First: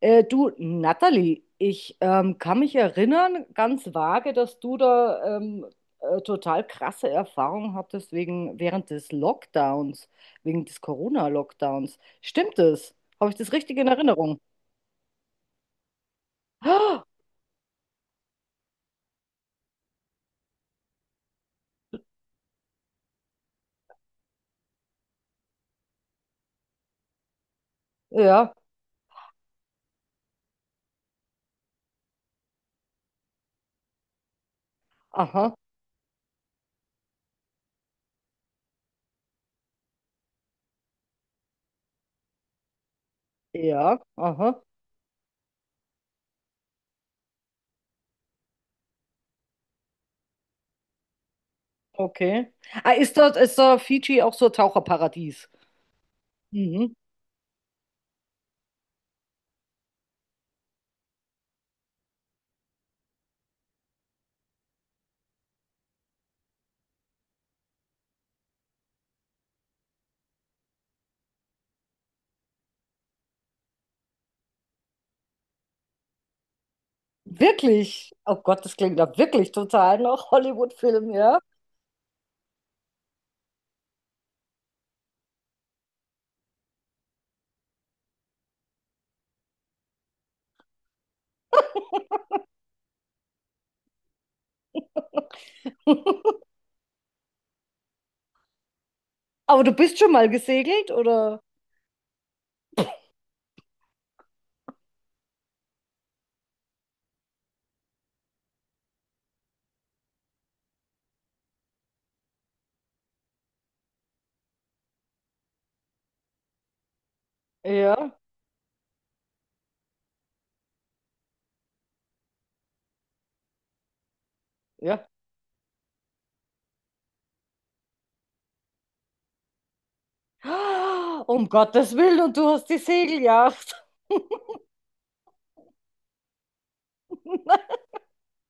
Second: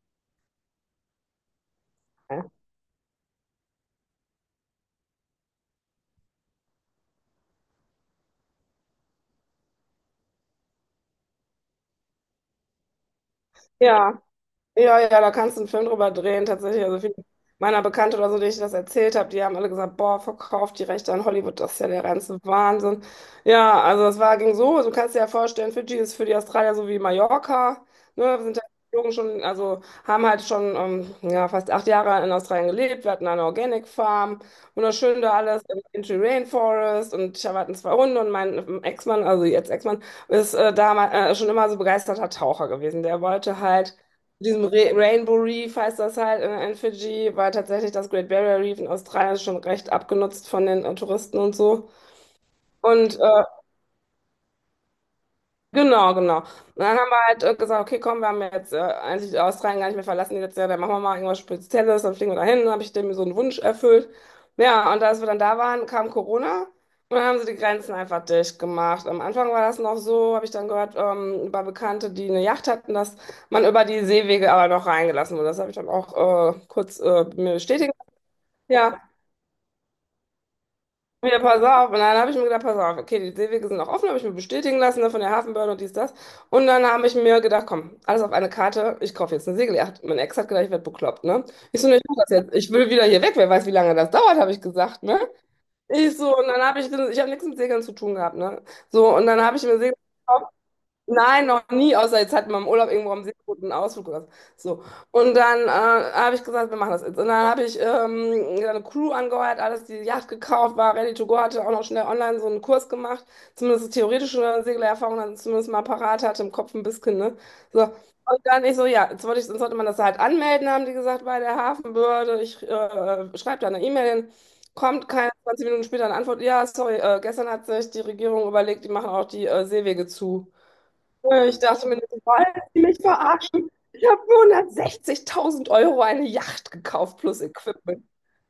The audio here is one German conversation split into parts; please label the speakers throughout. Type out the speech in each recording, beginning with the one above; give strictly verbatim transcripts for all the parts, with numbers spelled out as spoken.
Speaker 1: Äh, du, Natalie, ich ähm, kann mich erinnern, ganz vage, dass du da ähm, äh, total krasse Erfahrungen hattest wegen, während des Lockdowns, wegen des Corona-Lockdowns. Stimmt das? Habe ich das richtig in
Speaker 2: Ja,
Speaker 1: Erinnerung?
Speaker 2: ja, ja, da kannst du einen Film drüber drehen, tatsächlich. Also
Speaker 1: Ah,
Speaker 2: viele meiner Bekannte oder so, denen ich das erzählt habe, die haben alle gesagt, boah, verkauft die Rechte an Hollywood, das ist ja der reinste Wahnsinn. Ja, also es war, ging so, du kannst dir ja vorstellen, Fidschi ist für die Australier so wie Mallorca, ne, wir
Speaker 1: ja,
Speaker 2: sind ja geflogen schon, also haben halt schon ähm, ja, fast acht Jahre in Australien gelebt, wir hatten eine Organic Farm, wunderschön da
Speaker 1: aha,
Speaker 2: alles im Country Rainforest, und ich hatte zwei Hunde. Und mein ähm, Ex-Mann, also jetzt Ex-Mann, ist äh, damals äh, schon immer so begeisterter Taucher gewesen, der wollte halt
Speaker 1: ja, aha,
Speaker 2: diesem Re Rainbow Reef, heißt das halt in, in Fidschi, war tatsächlich das Great Barrier Reef in Australien schon recht abgenutzt von den äh, Touristen und so.
Speaker 1: okay. Ah, ist
Speaker 2: Und
Speaker 1: da,
Speaker 2: äh,
Speaker 1: ist da Fidschi auch so ein Taucherparadies?
Speaker 2: Genau, genau. Und
Speaker 1: Mhm.
Speaker 2: dann haben wir halt äh, gesagt, okay, komm, wir haben ja jetzt äh, eigentlich Australien gar nicht mehr verlassen die letzte Jahr, dann machen wir mal irgendwas Spezielles, dann fliegen wir dahin, dann habe ich dem so einen Wunsch erfüllt. Ja, und als wir dann da waren, kam Corona und dann haben sie die Grenzen einfach dicht gemacht. Am Anfang war das noch so, habe ich dann gehört, ähm, über Bekannte, die eine Yacht hatten, dass man über die Seewege aber noch reingelassen wurde. Das habe ich dann auch äh, kurz äh, mir bestätigen lassen.
Speaker 1: Wirklich? Oh Gott, das klingt
Speaker 2: Ja,
Speaker 1: da wirklich total nach Hollywood-Film, ja?
Speaker 2: wieder, pass auf. Und dann habe ich mir gedacht, pass auf, okay, die Seewege sind noch offen, habe ich mir bestätigen lassen, ne, von der Hafenbehörde und dies, das. Und dann habe ich mir gedacht, komm, alles auf eine Karte, ich kaufe jetzt eine Segeljagd. Mein Ex hat gedacht, ich werde bekloppt, ne? Ich so, ne, ich mach das jetzt. Ich will wieder hier weg, wer weiß, wie lange das dauert, habe ich gesagt, ne? Ich so, und dann habe ich, ich habe nichts mit Segeln zu tun gehabt, ne? So, und dann habe ich
Speaker 1: Aber du
Speaker 2: mir Segel.
Speaker 1: bist schon mal gesegelt, oder?
Speaker 2: Nein, noch nie, außer jetzt hatten wir im Urlaub irgendwo am See einen Ausflug oder so. So. Und dann äh, habe ich gesagt, wir machen das jetzt. Und dann habe ich ähm, eine Crew angeheuert, alles die Yacht gekauft, war ready to go, hatte auch noch schnell online so einen Kurs gemacht, zumindest theoretische Segelerfahrung dann zumindest mal parat hatte im Kopf ein bisschen, ne? So.
Speaker 1: Ja.
Speaker 2: Und dann ich so, ja, jetzt wollte ich, sonst sollte man das halt anmelden, haben die gesagt, bei der Hafenbehörde. Ich äh, schreibe da eine E-Mail hin.
Speaker 1: Ja.
Speaker 2: Kommt keine zwanzig Minuten später eine Antwort. Ja, sorry, äh, gestern hat sich die Regierung überlegt, die machen auch die äh, Seewege zu.
Speaker 1: Um
Speaker 2: Äh, Ich dachte
Speaker 1: Gottes
Speaker 2: mir,
Speaker 1: Willen, und du
Speaker 2: wollen
Speaker 1: hast die
Speaker 2: die mich verarschen?
Speaker 1: Segeljagd.
Speaker 2: Ich habe für hundertsechzigtausend Euro eine Yacht gekauft plus
Speaker 1: Nein,
Speaker 2: Equipment.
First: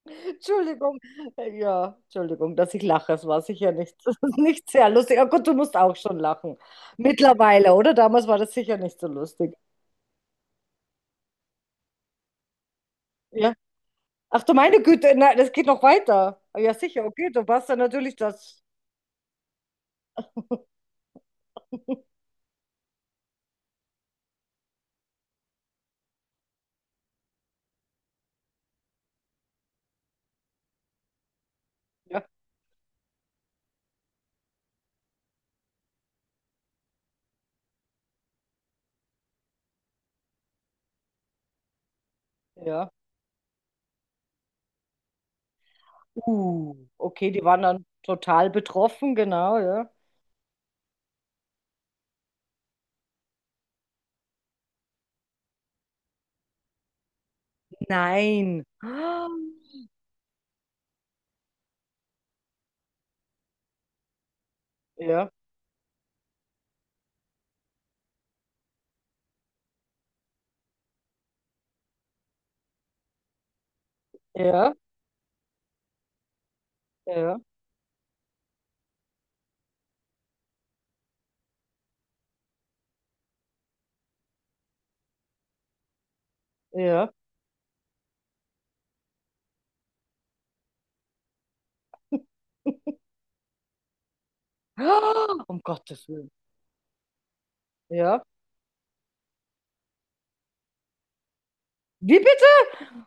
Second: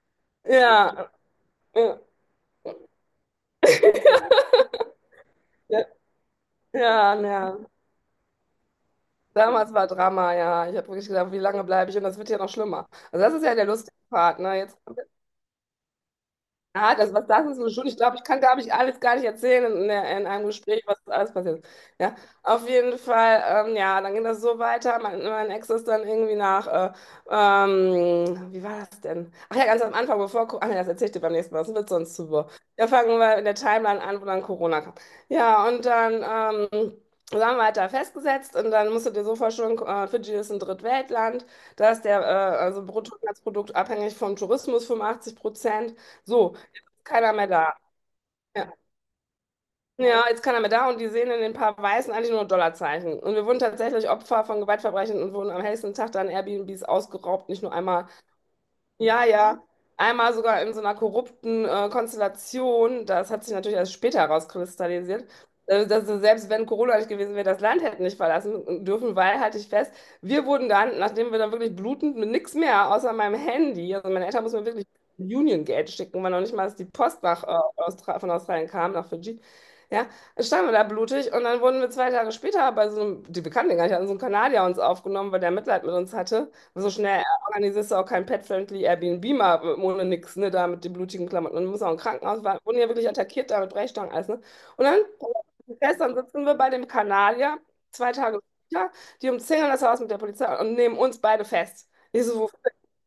Speaker 1: Entschuldigung.
Speaker 2: Ja,
Speaker 1: Ja,
Speaker 2: ja,
Speaker 1: Entschuldigung, dass ich lache. Es war sicher nicht, nicht sehr lustig. Oh Gott, du musst
Speaker 2: ja,
Speaker 1: auch schon lachen.
Speaker 2: ja, ja.
Speaker 1: Mittlerweile, oder? Damals war das sicher nicht so lustig.
Speaker 2: Damals war Drama, ja. Ich habe wirklich gedacht, wie lange bleibe ich? Und das wird ja noch schlimmer. Also das ist
Speaker 1: Ja.
Speaker 2: ja der lustige Part,
Speaker 1: Ach du
Speaker 2: ne? Jetzt,
Speaker 1: meine Güte, nein, das geht noch weiter. Ja,
Speaker 2: ah,
Speaker 1: sicher,
Speaker 2: das, was
Speaker 1: okay, du
Speaker 2: das ist,
Speaker 1: warst
Speaker 2: so
Speaker 1: dann
Speaker 2: schon. Ich
Speaker 1: natürlich
Speaker 2: glaube, ich kann gar
Speaker 1: das.
Speaker 2: nicht alles gar nicht erzählen in, der- in einem Gespräch, was alles passiert ist. Ja, auf jeden Fall, ähm, ja, dann ging das so weiter. Mein, mein Ex ist dann irgendwie nach, äh, ähm, wie war das denn? Ach ja, ganz am Anfang, bevor, Co- ach nee, das erzähl ich dir beim nächsten Mal, das wird sonst
Speaker 1: Ja,
Speaker 2: zu wirr. Ja, fangen wir in der Timeline an, wo dann Corona kam. Ja, und dann, ähm, so haben wir halt da festgesetzt, und dann musst du dir so vorstellen, äh, Fidschi ist ein Drittweltland, da ist der äh, also
Speaker 1: ja.
Speaker 2: Bruttoinlandsprodukt abhängig vom Tourismus fünfundachtzig Prozent. So,
Speaker 1: Uh, okay,
Speaker 2: keiner
Speaker 1: die
Speaker 2: mehr
Speaker 1: waren
Speaker 2: da.
Speaker 1: dann total
Speaker 2: Ja.
Speaker 1: betroffen, genau, ja.
Speaker 2: Ja, jetzt keiner mehr da und die sehen in den paar Weißen eigentlich nur Dollarzeichen. Und wir wurden tatsächlich Opfer von Gewaltverbrechen und wurden am hellsten Tag dann Airbnbs ausgeraubt, nicht nur einmal,
Speaker 1: Nein.
Speaker 2: ja,
Speaker 1: Ah,
Speaker 2: ja. Einmal sogar in so einer korrupten äh, Konstellation. Das hat sich natürlich erst später herauskristallisiert.
Speaker 1: ja,
Speaker 2: Äh, dass, selbst wenn Corona nicht gewesen wäre, das Land hätten nicht verlassen dürfen, weil, halte ich fest, wir wurden dann, nachdem wir dann wirklich blutend mit nichts mehr außer meinem Handy, also meine Eltern mussten mir
Speaker 1: ja,
Speaker 2: wirklich Union Geld schicken, weil noch nicht mal dass die Post
Speaker 1: ja,
Speaker 2: nach, äh, Austra von Australien kam, nach Fidschi. Ja, standen wir da blutig, und dann wurden wir zwei Tage später bei so einem, die Bekannten gar nicht hatten, so einem Kanadier uns aufgenommen, weil der Mitleid mit uns hatte. So
Speaker 1: ja.
Speaker 2: schnell organisierst du auch kein pet-friendly Airbnb mal äh, ohne nix, ne, da mit den blutigen Klamotten. Und du musst auch im Krankenhaus, waren, wurden ja wirklich attackiert da mit Brechstangen, alles, ne? Und dann,
Speaker 1: Ah, um Gottes
Speaker 2: gestern
Speaker 1: Willen.
Speaker 2: sitzen wir bei dem Kanadier, zwei
Speaker 1: Ja.
Speaker 2: Tage später, die umzingeln das Haus mit der Polizei und nehmen uns beide fest.
Speaker 1: Wie
Speaker 2: Ich
Speaker 1: bitte?
Speaker 2: so,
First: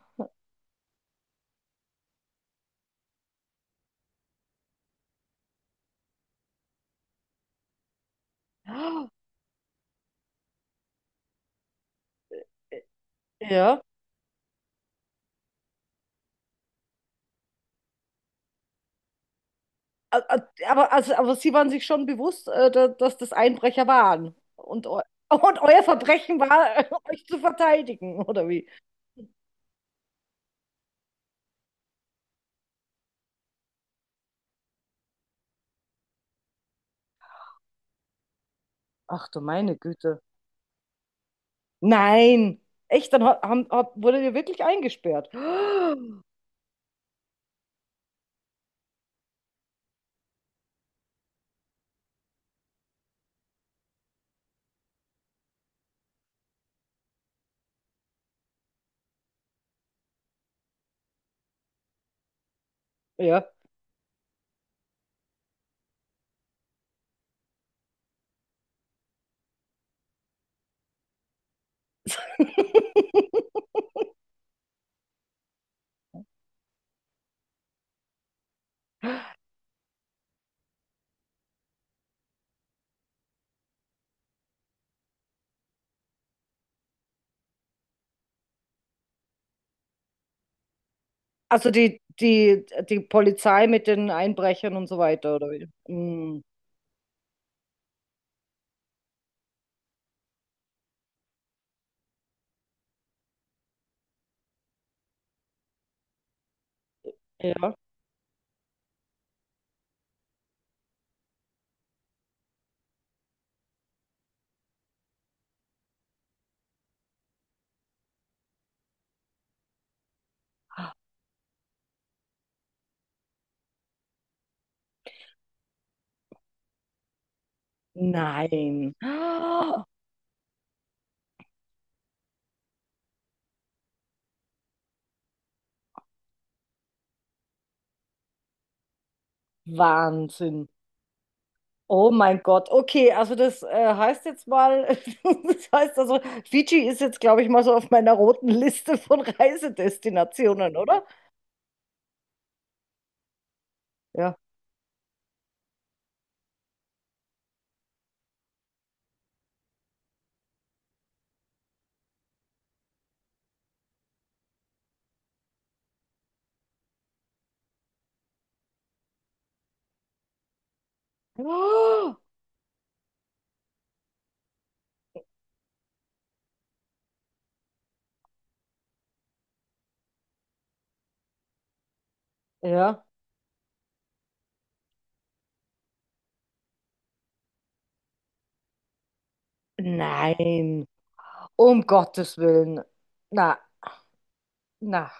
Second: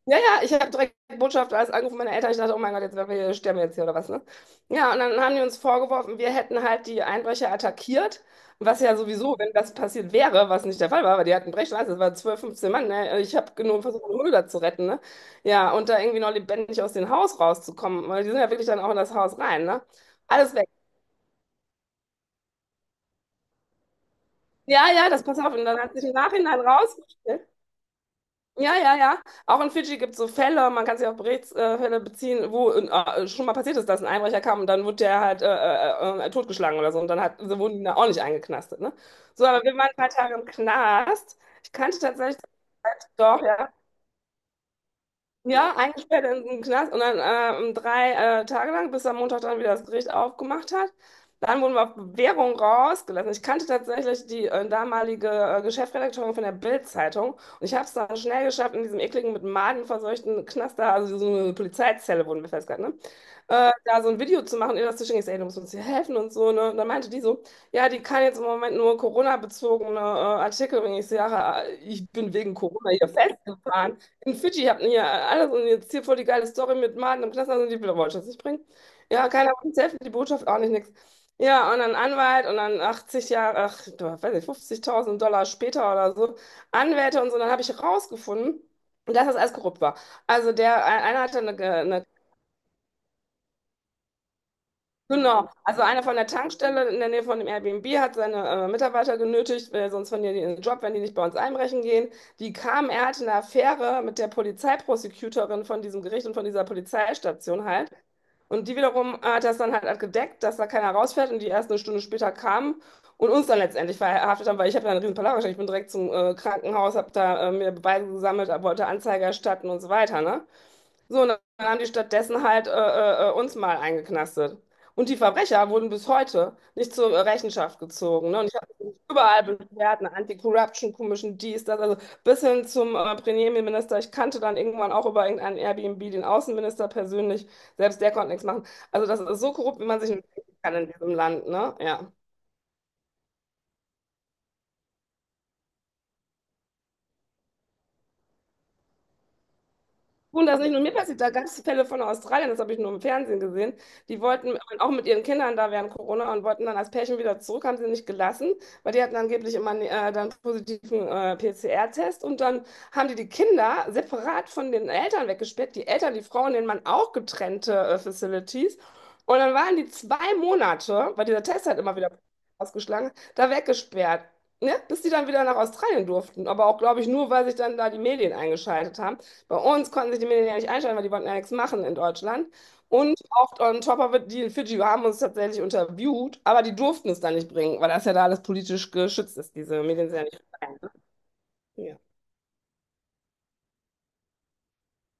Speaker 2: ja, ja, ich habe direkt Botschaft alles angerufen, meine Eltern. Ich dachte, oh mein Gott, jetzt wir sterben wir jetzt hier oder was, ne? Ja, und dann haben die uns vorgeworfen, wir hätten halt die Einbrecher attackiert. Was ja
Speaker 1: Ah,
Speaker 2: sowieso, wenn das passiert wäre, was nicht der Fall war, weil die hatten Brechschleife, das waren zwölf, fünfzehn Mann, ne? Ich habe
Speaker 1: ja.
Speaker 2: nur versucht, meine Hunde da zu retten, ne? Ja, und da irgendwie noch lebendig aus dem Haus rauszukommen, weil die sind ja wirklich dann auch in das Haus rein, ne?
Speaker 1: A- a-
Speaker 2: Alles weg.
Speaker 1: Aber, also, aber Sie waren sich schon bewusst, äh, da- dass das Einbrecher waren. Und,
Speaker 2: Ja,
Speaker 1: eu
Speaker 2: ja, das, pass auf.
Speaker 1: Und
Speaker 2: Und dann
Speaker 1: euer
Speaker 2: hat sich im
Speaker 1: Verbrechen
Speaker 2: Nachhinein
Speaker 1: war, äh, euch zu
Speaker 2: rausgestellt,
Speaker 1: verteidigen, oder wie?
Speaker 2: ja, ja, ja. Auch in Fidschi gibt es so Fälle, man kann sich auf Berichtsfälle äh, beziehen, wo äh, schon mal passiert ist, dass ein Einbrecher kam und dann wurde der halt äh, äh, äh, totgeschlagen oder so, und dann hat, so wurden die da auch nicht eingeknastet, ne?
Speaker 1: Ach du
Speaker 2: So, aber wir
Speaker 1: meine
Speaker 2: waren ein paar
Speaker 1: Güte.
Speaker 2: Tage im Knast. Ich kannte tatsächlich,
Speaker 1: Nein. Echt, dann ha-
Speaker 2: doch,
Speaker 1: haben,
Speaker 2: ja.
Speaker 1: hab, wurde ihr wirklich eingesperrt.
Speaker 2: Ja, eingesperrt in den Knast, und dann äh, um drei äh, Tage lang, bis am Montag dann wieder das Gericht aufgemacht hat. Dann wurden wir auf Bewährung rausgelassen. Ich kannte tatsächlich die äh, damalige äh, Geschäftsredakteurin von der Bild-Zeitung, und ich habe es dann schnell geschafft, in diesem ekligen, mit Maden verseuchten Knast da, also so eine Polizeizelle wurden wir festgehalten, ne,
Speaker 1: Ah, ja.
Speaker 2: Äh, da so ein Video zu machen, ihr das zu schicken. Ich sag, ey, du musst uns hier helfen und so, ne? Und dann meinte die so, ja, die kann jetzt im Moment nur Corona-bezogene äh, Artikel, wenn ich sage, ich bin wegen Corona hier festgefahren. In Fidschi hatten hier alles und jetzt hier voll die geile Story mit Martin im Knast, also die Bilder wollte ich das nicht bringen. Ja, keiner wollte uns helfen, die Botschaft auch nicht, nix. Ja, und dann Anwalt und dann achtzig Jahre, ach, du, weiß nicht, fünfzigtausend Dollar später oder so, Anwälte und so, dann habe ich rausgefunden, dass das alles korrupt war. Also der, einer hatte eine,
Speaker 1: Also die,
Speaker 2: eine
Speaker 1: die, die Polizei mit den Einbrechern und so weiter, oder
Speaker 2: Genau,
Speaker 1: wie?
Speaker 2: also einer von der
Speaker 1: Mm,
Speaker 2: Tankstelle in der Nähe von dem Airbnb hat seine äh, Mitarbeiter genötigt, weil sonst verlieren die ihren Job, wenn die nicht bei uns einbrechen gehen. Die kamen, er hatte eine Affäre mit der Polizeiprosecutorin von diesem Gericht und von dieser Polizeistation
Speaker 1: ja.
Speaker 2: halt. Und die wiederum hat das dann halt gedeckt, dass da keiner rausfährt und die erst eine Stunde später kamen und uns dann letztendlich verhaftet haben, weil ich habe ja einen riesen Palaver gestellt. Ich bin direkt zum äh, Krankenhaus, habe da äh, mir Beweise gesammelt, wollte Anzeige erstatten und so weiter, ne? So, und dann haben die stattdessen halt äh, äh, äh, uns mal eingeknastet. Und die Verbrecher wurden bis heute nicht zur äh, Rechenschaft gezogen. Ne? Und ich habe
Speaker 1: Nein.
Speaker 2: mich überall
Speaker 1: Ah,
Speaker 2: beschwert, eine Anti-Corruption Commission, dies, das, also bis hin zum äh, Premierminister. Ich kannte dann irgendwann auch über irgendeinen Airbnb den Außenminister persönlich. Selbst der konnte nichts machen. Also das ist so korrupt, wie man sich nicht denken
Speaker 1: Wahnsinn.
Speaker 2: kann in diesem Land. Ne?
Speaker 1: Oh
Speaker 2: Ja.
Speaker 1: mein Gott, okay, also das äh, heißt jetzt mal, das heißt also, Fidschi ist jetzt, glaube ich, mal so auf meiner roten Liste von
Speaker 2: Und das nicht
Speaker 1: Reisedestinationen,
Speaker 2: nur mir
Speaker 1: oder?
Speaker 2: passiert, da gab es Fälle von Australien, das habe ich nur im Fernsehen gesehen. Die
Speaker 1: Ja.
Speaker 2: wollten auch mit ihren Kindern da während Corona und wollten dann als Pärchen wieder zurück, haben sie nicht gelassen, weil die hatten angeblich immer äh, dann positiven äh, P C R-Test, und dann haben die die Kinder separat von den Eltern weggesperrt, die Eltern, die Frauen, den Mann auch getrennte äh, Facilities. Und dann waren die zwei Monate, weil dieser Test hat immer wieder ausgeschlagen, hat, da weggesperrt. Ne? Bis die dann wieder nach Australien durften. Aber auch, glaube ich, nur, weil sich dann da die Medien eingeschaltet haben. Bei uns konnten sich die Millionäre nicht einschalten, weil die wollten ja nichts machen in Deutschland.
Speaker 1: Oh, ja.
Speaker 2: Und oft on top of it, die in Fidschi haben uns tatsächlich interviewt, aber die durften es dann nicht bringen, weil das ja da alles politisch geschützt ist, diese Medien sind ja nicht
Speaker 1: Nein,
Speaker 2: frei.
Speaker 1: um
Speaker 2: Ja.
Speaker 1: Gottes Willen. Na, na.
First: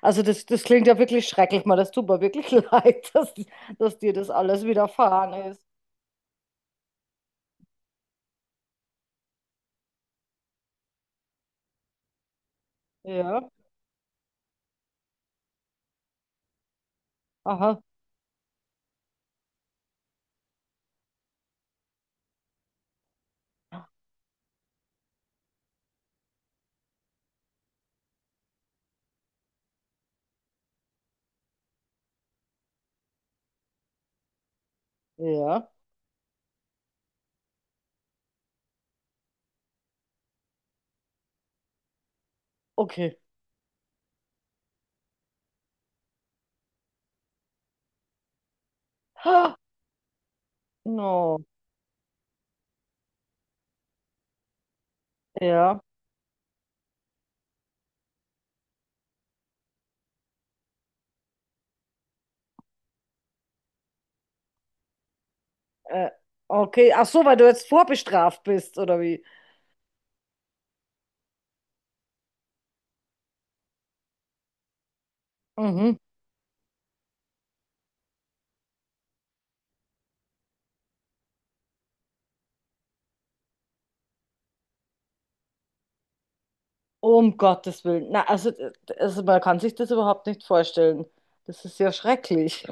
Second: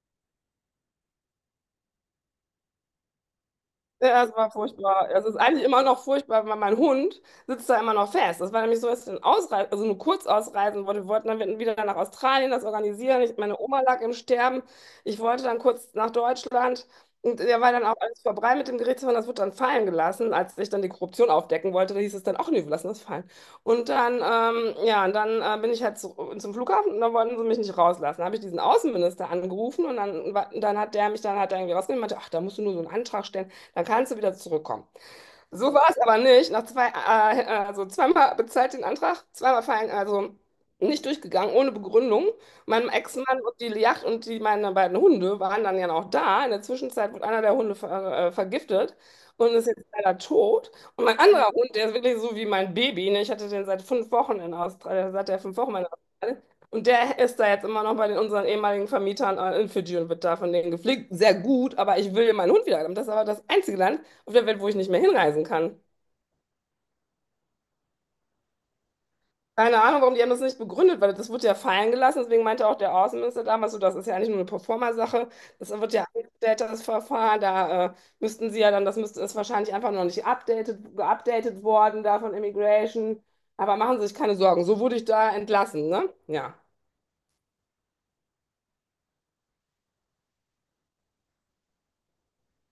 Speaker 1: Also das, das klingt ja wirklich schrecklich, mal. Das tut mir wirklich leid, dass, dass dir
Speaker 2: Ja,
Speaker 1: das
Speaker 2: es war
Speaker 1: alles
Speaker 2: furchtbar. Also,
Speaker 1: widerfahren
Speaker 2: Es ist eigentlich
Speaker 1: ist.
Speaker 2: immer noch furchtbar, weil mein Hund sitzt da immer noch fest. Das war nämlich so, dass ich dann ausreisen, also nur kurz ausreisen wollte. Wir wollten dann wieder nach Australien das organisieren. Ich,
Speaker 1: Ja,
Speaker 2: meine Oma lag im Sterben. Ich wollte dann kurz nach Deutschland. Und der war
Speaker 1: aha,
Speaker 2: dann auch alles vorbei mit dem Gerichtsverfahren. Das wurde dann fallen gelassen. Als ich dann die Korruption aufdecken wollte, da hieß es dann auch, nee, wir lassen das fallen. Und dann, ähm, ja, und dann äh, bin ich halt zu, zum Flughafen, und dann wollten sie mich nicht rauslassen. Da habe ich diesen Außenminister angerufen, und dann, war- dann hat der mich dann hat er irgendwie rausgenommen und meinte, ach, da musst du nur so einen Antrag stellen, dann kannst du wieder zurückkommen.
Speaker 1: ja,
Speaker 2: So war es aber nicht. Nach zwei, äh, also zweimal bezahlt den Antrag, zweimal fallen, also nicht durchgegangen, ohne Begründung. Mein
Speaker 1: okay.
Speaker 2: Ex-Mann und die Yacht und die, meine beiden Hunde waren dann ja noch da. In der Zwischenzeit wurde einer der Hunde ver, äh, vergiftet und
Speaker 1: Ah,
Speaker 2: ist jetzt leider tot. Und mein
Speaker 1: no,
Speaker 2: anderer Hund, der ist wirklich so wie mein Baby, ne? Ich hatte den seit fünf Wochen in Australien, seit der fünf Wochen
Speaker 1: ja,
Speaker 2: in Australien. Und der ist da jetzt immer noch bei den, unseren ehemaligen Vermietern äh, in Fidschi, und wird da von denen gepflegt. Sehr gut, aber ich will meinen Hund wieder haben. Das ist aber das einzige Land auf der Welt, wo ich nicht mehr hinreisen kann.
Speaker 1: äh, okay. Ach so, weil du jetzt vorbestraft bist, oder wie?
Speaker 2: Keine Ahnung, warum, die haben das nicht begründet, weil das wurde ja fallen gelassen. Deswegen meinte auch der Außenminister damals so, das ist ja eigentlich nur eine Proforma-Sache. Das wird
Speaker 1: Mhm.
Speaker 2: ja angestellt, das Verfahren. Da äh, müssten sie ja dann, das müsste, ist wahrscheinlich einfach noch nicht updated, geupdatet worden da von Immigration. Aber machen Sie sich keine Sorgen. So wurde ich da entlassen, ne? Ja.
Speaker 1: Um Gottes Willen. Na, also, d- also man kann sich das überhaupt nicht vorstellen. Das ist ja schrecklich.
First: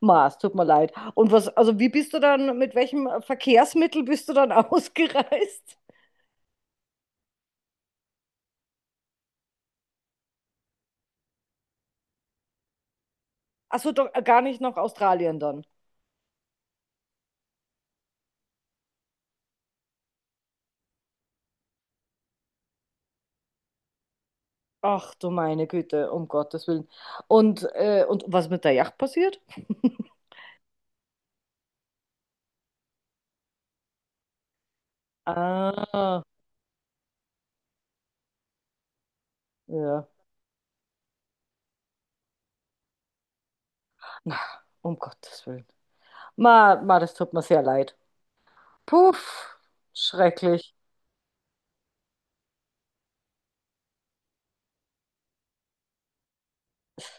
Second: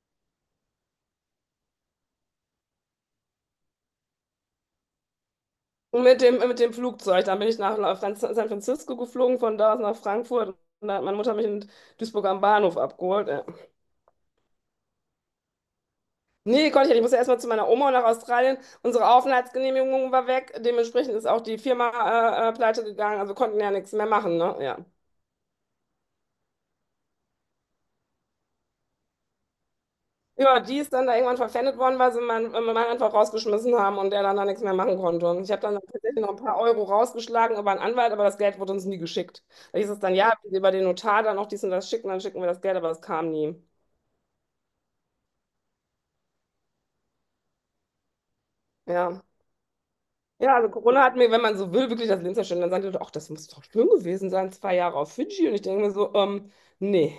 Speaker 1: Ma, es tut mir leid. Und was, also wie bist du dann, mit welchem Verkehrsmittel bist du dann ausgereist?
Speaker 2: Und mit dem, mit dem Flugzeug, dann bin ich nach nach Fran- San Francisco geflogen, von da aus nach Frankfurt. Und da hat meine Mutter mich in Duisburg am Bahnhof abgeholt. Ja.
Speaker 1: Achso, doch äh, gar nicht nach Australien dann.
Speaker 2: Nee, konnte ich nicht. Ich musste erstmal zu meiner Oma nach Australien. Unsere Aufenthaltsgenehmigung war weg. Dementsprechend ist auch die Firma äh, äh, pleite gegangen. Also konnten ja nichts mehr machen, ne? Ja.
Speaker 1: Ach du meine Güte, um Gottes Willen. Und, äh, und was mit der Yacht passiert?
Speaker 2: Ja, die ist dann da irgendwann verpfändet worden, weil sie meinen äh, Mann einfach rausgeschmissen haben und der dann da nichts mehr machen konnte. Und ich habe dann tatsächlich
Speaker 1: Ah,
Speaker 2: noch ein paar Euro rausgeschlagen über einen Anwalt, aber das Geld wurde uns nie geschickt. Da hieß es
Speaker 1: ja.
Speaker 2: dann, ja, wenn Sie über den Notar dann noch dies und das schicken, dann schicken wir das Geld, aber das kam nie.
Speaker 1: Na, um Gottes Willen. Ma, ma, das tut mir sehr leid.
Speaker 2: Ja.
Speaker 1: Puff,
Speaker 2: Ja, also
Speaker 1: schrecklich.
Speaker 2: Corona hat mir, wenn man so will, wirklich das Leben zerstört. Dann sagen die Leute, ach, das muss doch schön gewesen sein, zwei Jahre auf Fidschi. Und ich denke mir so, ähm, nee.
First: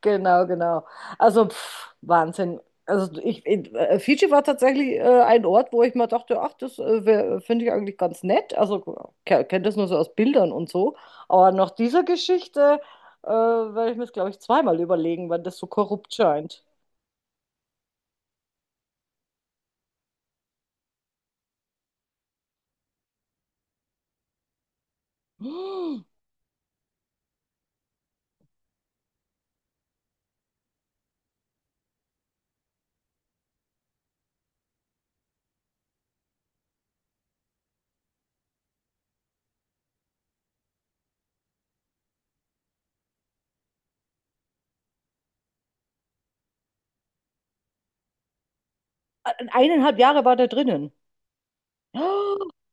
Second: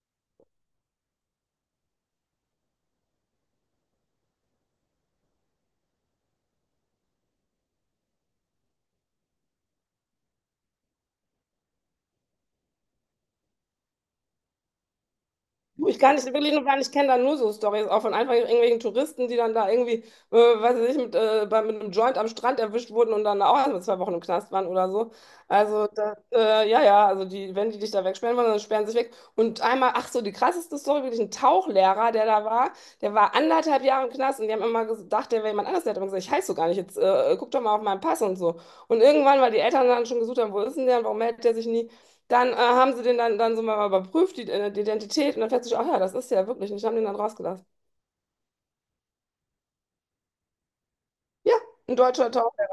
Speaker 1: Genau, genau. Also pff, Wahnsinn. Also ich, ich- äh, Fidschi war tatsächlich äh, ein Ort, wo ich mir dachte, ach, das äh, finde ich eigentlich ganz nett. Also ke- kennt das nur so aus Bildern und so. Aber nach dieser Geschichte äh, werde ich mir das, glaube ich, zweimal überlegen, weil das so
Speaker 2: Du, ich
Speaker 1: korrupt
Speaker 2: kann nicht wirklich,
Speaker 1: scheint.
Speaker 2: nur gar nicht, kennen da nur so Stories auch von einfach irgendwelchen Touristen, die dann da irgendwie, äh, weiß ich nicht, mit, äh, bei, mit einem Joint am Strand erwischt wurden und dann auch erstmal zwei Wochen im Knast waren oder so. Also
Speaker 1: Hm.
Speaker 2: da, äh, ja, ja, also die, wenn die dich da wegsperren wollen, dann sperren sie sich weg. Und einmal, ach so, die krasseste Story, wirklich ein Tauchlehrer, der da war, der war anderthalb Jahre im Knast, und die haben immer gedacht, der wäre jemand anders. Der hat immer gesagt, ich heiße so gar nicht, jetzt äh, guck doch mal auf meinen Pass und so. Und irgendwann, weil die Eltern dann schon gesucht haben, wo ist denn der und warum meldet der sich nie? Dann äh, haben sie den dann, dann so mal überprüft, die, äh, die Identität, und dann festgestellt, ach ja, das ist ja wirklich nicht. Haben den dann rausgelassen.
Speaker 1: Eineinhalb Jahre war der drinnen.
Speaker 2: Ja, ein deutscher
Speaker 1: Oh,
Speaker 2: Taucher.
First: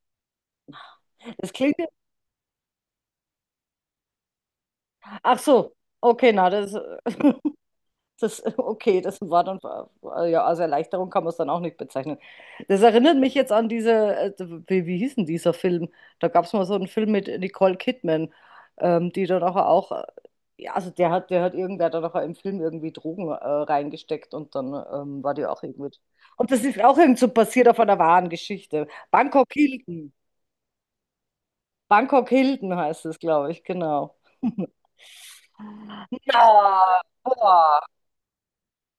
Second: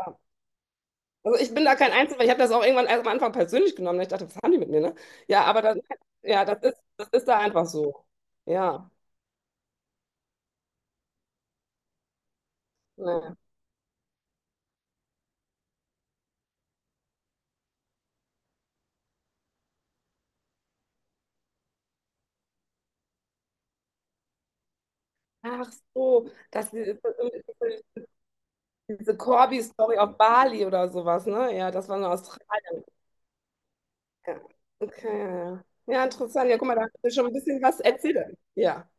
Speaker 2: Also
Speaker 1: das
Speaker 2: ich bin da
Speaker 1: klingt ja,
Speaker 2: kein Einzelfall, ich habe das auch irgendwann erst am Anfang persönlich genommen. Ich dachte, was haben die mit mir, ne?
Speaker 1: ach
Speaker 2: Ja, aber
Speaker 1: so.
Speaker 2: das,
Speaker 1: Okay,
Speaker 2: ja,
Speaker 1: na,
Speaker 2: das
Speaker 1: das.
Speaker 2: ist,
Speaker 1: äh,
Speaker 2: das ist da einfach so.
Speaker 1: Das,
Speaker 2: Ja.
Speaker 1: okay, das war dann, äh, ja, als Erleichterung kann man es dann auch nicht bezeichnen. Das erinnert mich
Speaker 2: Ne.
Speaker 1: jetzt an diese, äh, wie, wie hieß denn dieser Film? Da gab es mal so einen Film mit Nicole Kidman, ähm, die dann auch, auch, äh, ja, also der hat, der hat irgendwer da noch im Film irgendwie Drogen äh, reingesteckt und dann ähm, war die auch
Speaker 2: Ach
Speaker 1: irgendwie.
Speaker 2: so,
Speaker 1: Und das
Speaker 2: das
Speaker 1: ist auch
Speaker 2: ist
Speaker 1: irgend so passiert auf einer
Speaker 2: diese
Speaker 1: wahren Geschichte.
Speaker 2: diese
Speaker 1: Bangkok
Speaker 2: Corby-Story
Speaker 1: Hilton.
Speaker 2: auf Bali oder sowas, ne? Ja, das war in
Speaker 1: Bangkok Hilton
Speaker 2: Australien.
Speaker 1: heißt es, glaube ich, genau.
Speaker 2: Ja. Okay. Ja, ja. Ja, interessant. Ja, guck mal, da hast
Speaker 1: Ja,
Speaker 2: du schon ein bisschen was
Speaker 1: boah.
Speaker 2: erzählt. Ja.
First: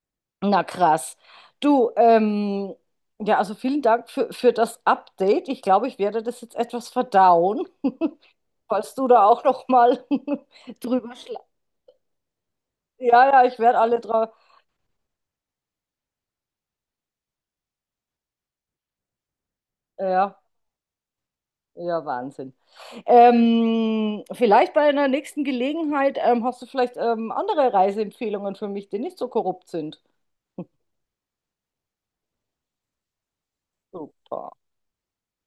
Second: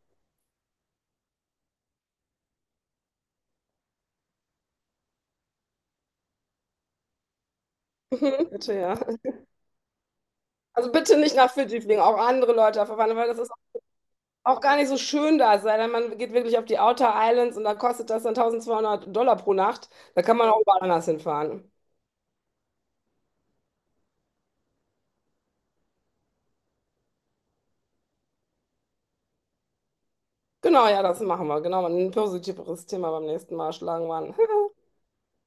Speaker 1: Na krass. Du, ähm, ja, also vielen Dank für, für das Update. Ich glaube, ich werde das jetzt etwas verdauen,
Speaker 2: Bitte,
Speaker 1: falls
Speaker 2: ja.
Speaker 1: du da auch noch mal
Speaker 2: Also
Speaker 1: drüber
Speaker 2: bitte nicht
Speaker 1: schla.
Speaker 2: nach Fidschi fliegen, auch andere Leute verwandeln,
Speaker 1: Ja,
Speaker 2: weil das
Speaker 1: ja,
Speaker 2: ist
Speaker 1: ich werde alle drauf.
Speaker 2: auch gar nicht so schön da, es sei denn, man geht wirklich auf die Outer Islands, und da kostet das dann tausendzweihundert Dollar pro Nacht. Da kann
Speaker 1: Ja,
Speaker 2: man auch überall anders hinfahren.
Speaker 1: ja, Wahnsinn. Ähm, vielleicht bei einer nächsten Gelegenheit ähm, hast du vielleicht ähm, andere Reiseempfehlungen für mich, die nicht so korrupt sind.
Speaker 2: Genau, ja, das machen wir. Genau, ein positiveres Thema beim nächsten Mal schlagen wir an.
Speaker 1: Super.